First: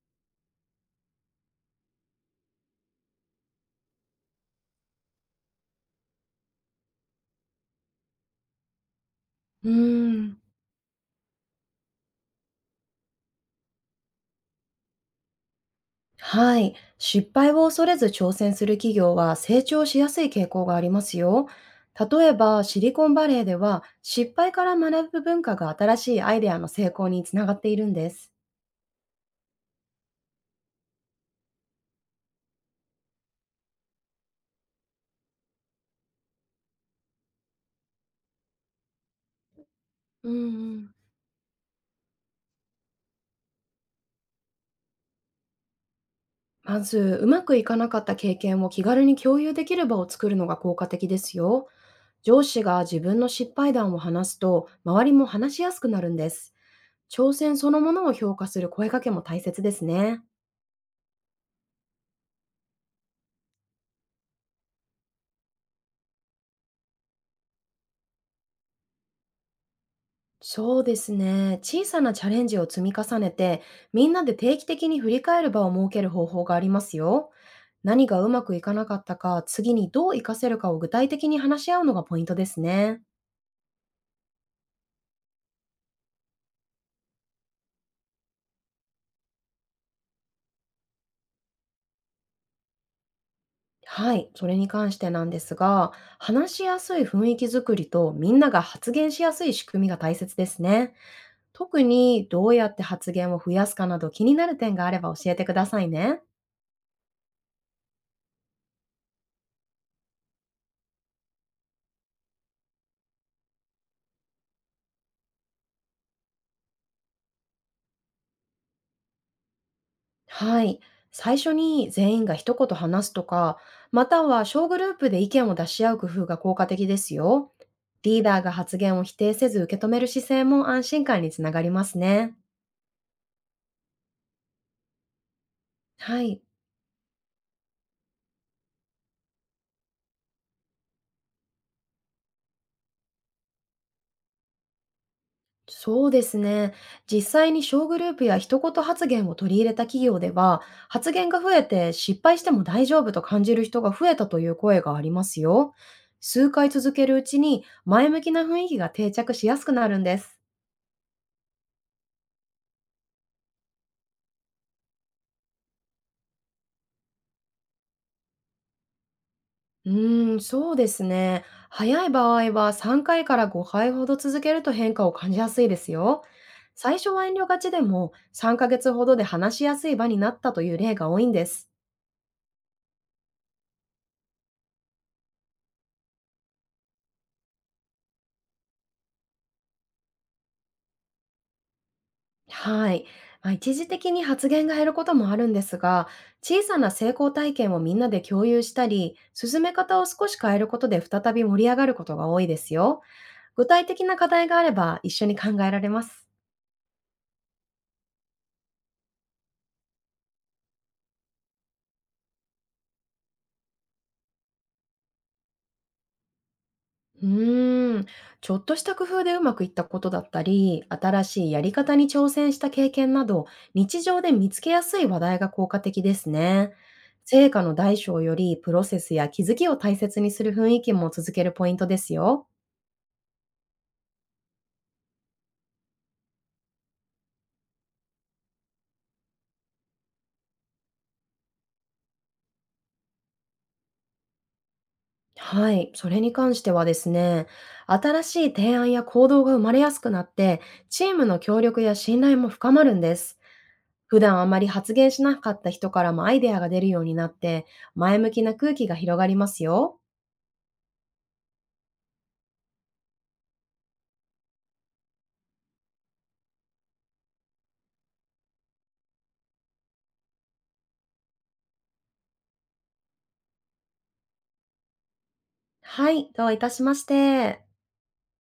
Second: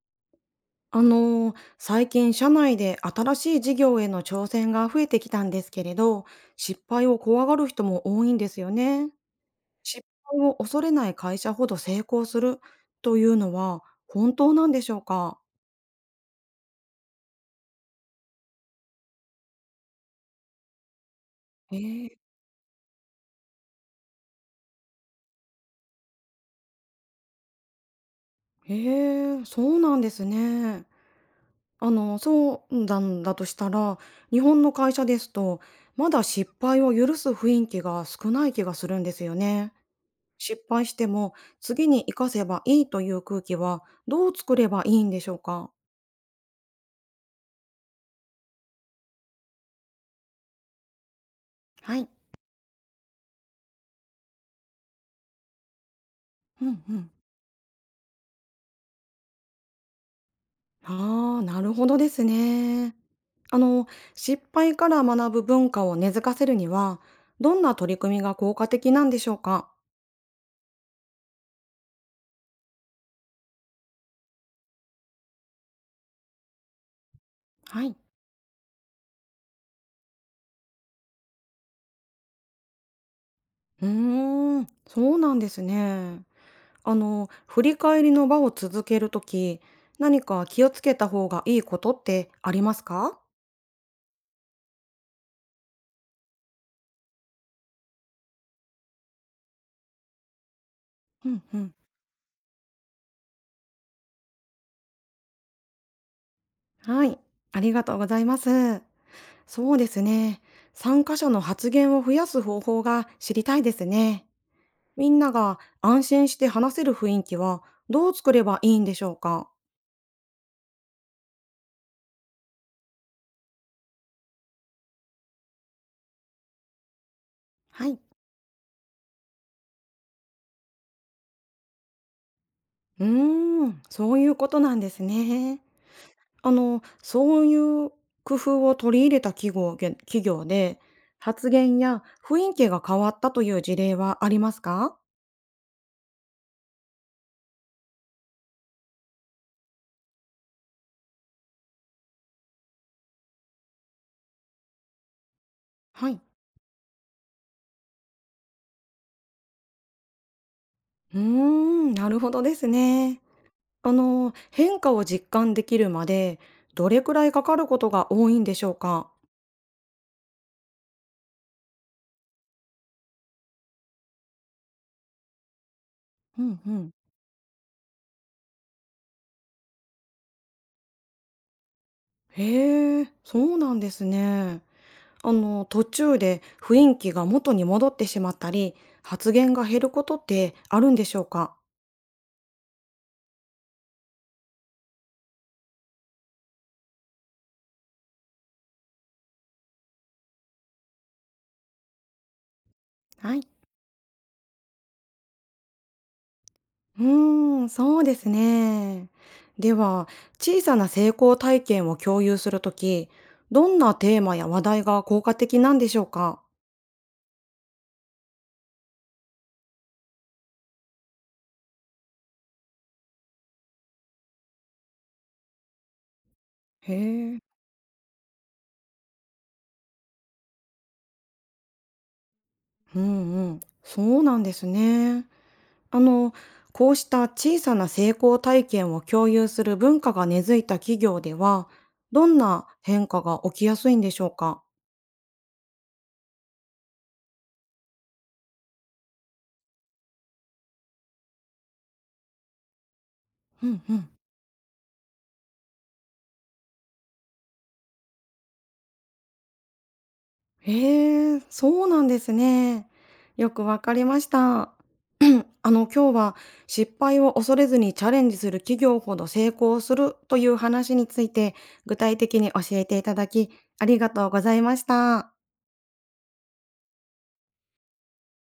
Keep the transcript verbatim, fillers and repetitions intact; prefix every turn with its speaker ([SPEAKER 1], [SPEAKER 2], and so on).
[SPEAKER 1] あのー最近社内で新しい事業への挑戦が増えてきたんですけれど、失敗を怖がる人も多いんですよね。
[SPEAKER 2] うー
[SPEAKER 1] 失
[SPEAKER 2] ん、
[SPEAKER 1] 敗を恐れない会社ほど成功するというのは本当なんでしょうか？
[SPEAKER 2] はい。失敗を恐れず挑戦する企業は成長しやすい傾向がありますよ。
[SPEAKER 1] えー、
[SPEAKER 2] 例えば、シリコンバレーでは失敗から学ぶ文化が新しいアイデアの成功につながっているんです。
[SPEAKER 1] えー、そうなんですね。あの、そうなんだとしたら、日本の会社ですと、まだ失敗を許す雰囲気が少ない気がするんですよね。
[SPEAKER 2] うんう
[SPEAKER 1] 失敗し
[SPEAKER 2] ん。
[SPEAKER 1] ても次に生かせばいいという空気はどう作ればいいんでしょうか？
[SPEAKER 2] まず、うまくいかなかった経験を気軽に共有できる場を作るのが効果的ですよ。
[SPEAKER 1] はい。
[SPEAKER 2] 上司が自分の失敗談を話すと、周りも話しやすくなるんです。
[SPEAKER 1] うんうん。
[SPEAKER 2] 挑戦そのものを評価する声かけも大切ですね。
[SPEAKER 1] ああ、なるほどですね。あの、失敗から学ぶ文化を根付かせるには、どんな取り組みが効果的なんでしょうか？
[SPEAKER 2] そうですね。小さなチャレンジを積み重ねて、みんなで定期的に振り返る場を設ける方法がありますよ。
[SPEAKER 1] はい。
[SPEAKER 2] 何がうまくいかなかったか、次にどう活かせるかを具体的に話し合うのがポイントですね。
[SPEAKER 1] うーん、そうなんですね。あの、振り返りの場を続けるとき、何か気をつけた方がいいことってありますか？
[SPEAKER 2] はい、それに関してなんですが、話しやすい雰囲気づくりとみんなが発言しやすい仕組みが大切ですね。
[SPEAKER 1] うんうん。
[SPEAKER 2] 特にどうやって発言を増やすかなど、気になる点があれば教えてくださいね。
[SPEAKER 1] はい、ありがとうございます。そうですね。参加者の発言を増やす方法が知りたいですね。みんなが安心して話せる雰囲気はどう作ればいいんでしょうか？
[SPEAKER 2] はい。最初に全員が一言話すとか、または小グループで意見を出し合う工夫が効果的ですよ。
[SPEAKER 1] はい。
[SPEAKER 2] リーダーが発言を否定せず受け止める姿勢も安心感につながりますね。
[SPEAKER 1] うーん、そういうことなんですね。
[SPEAKER 2] はい。
[SPEAKER 1] あの、そういう工夫を取り入れた企業げ企業で、発言や雰囲気が変わったという事例はありますか？
[SPEAKER 2] そうですね。実際に小グループや一言発言を取り入れた企業では、発言が増えて失敗しても大丈夫と感じる人が増えたという声がありますよ。
[SPEAKER 1] はい。
[SPEAKER 2] 数回続けるうちに前向きな雰囲気が定着しやすくなるんです。
[SPEAKER 1] うーん、なるほどですね。あの、変化を実感できるまで、どれくらいかかることが多いんでしょうか？
[SPEAKER 2] うーん、そうですね。早い場合はさんかいかいからごかいほど続けると変化を感じやすいですよ。
[SPEAKER 1] うんうん。
[SPEAKER 2] 最初は遠慮がちでもさんかげつほどで話しやすい場になったという例が多いんです。
[SPEAKER 1] へえ、そうなんですね。あの、途中で雰囲気が元に戻ってしまったり、発言が減ることってあるんでしょうか？
[SPEAKER 2] はい。まあ、一時的に発言が減ることもあるんですが、小さな成功体験をみんなで共有したり、進め方を少し変えることで再び盛り上がることが多いですよ。
[SPEAKER 1] はい。
[SPEAKER 2] 具体的な課題があれば一緒に考えられます。
[SPEAKER 1] うーん、そうですね。では、小さな成功体験を共有するとき、どんなテーマや話題が効果的なんでしょうか？
[SPEAKER 2] うーん、ちょっとした工夫でうまくいったことだったり、新しいやり方に挑戦した経験など、日常で見つけやすい話題が効果的ですね。
[SPEAKER 1] へえ。
[SPEAKER 2] 成果の大小よりプロセスや気づきを大切にする雰囲気も続けるポイントですよ。
[SPEAKER 1] うんうん。そうなんですね。あの、こうした小さな成功体験を共有する文化が根付いた企業では、どんな変化が起きやすいんでしょうか？
[SPEAKER 2] はい、それに関してはですね、新しい提案や行動が生まれやすくなって、チームの協力や信頼も深まるんです。
[SPEAKER 1] うんうん。
[SPEAKER 2] 普段あまり発言しなかった人からもアイデアが出るようになって、前向きな空気が広がりますよ。
[SPEAKER 1] へえ、そうなんですね。よくわかりました。あの、今日は失敗を恐れずにチャレンジする企業ほど成功するという話について具体的に教えていただき、ありがとうございました。
[SPEAKER 2] はい、どういたしまして。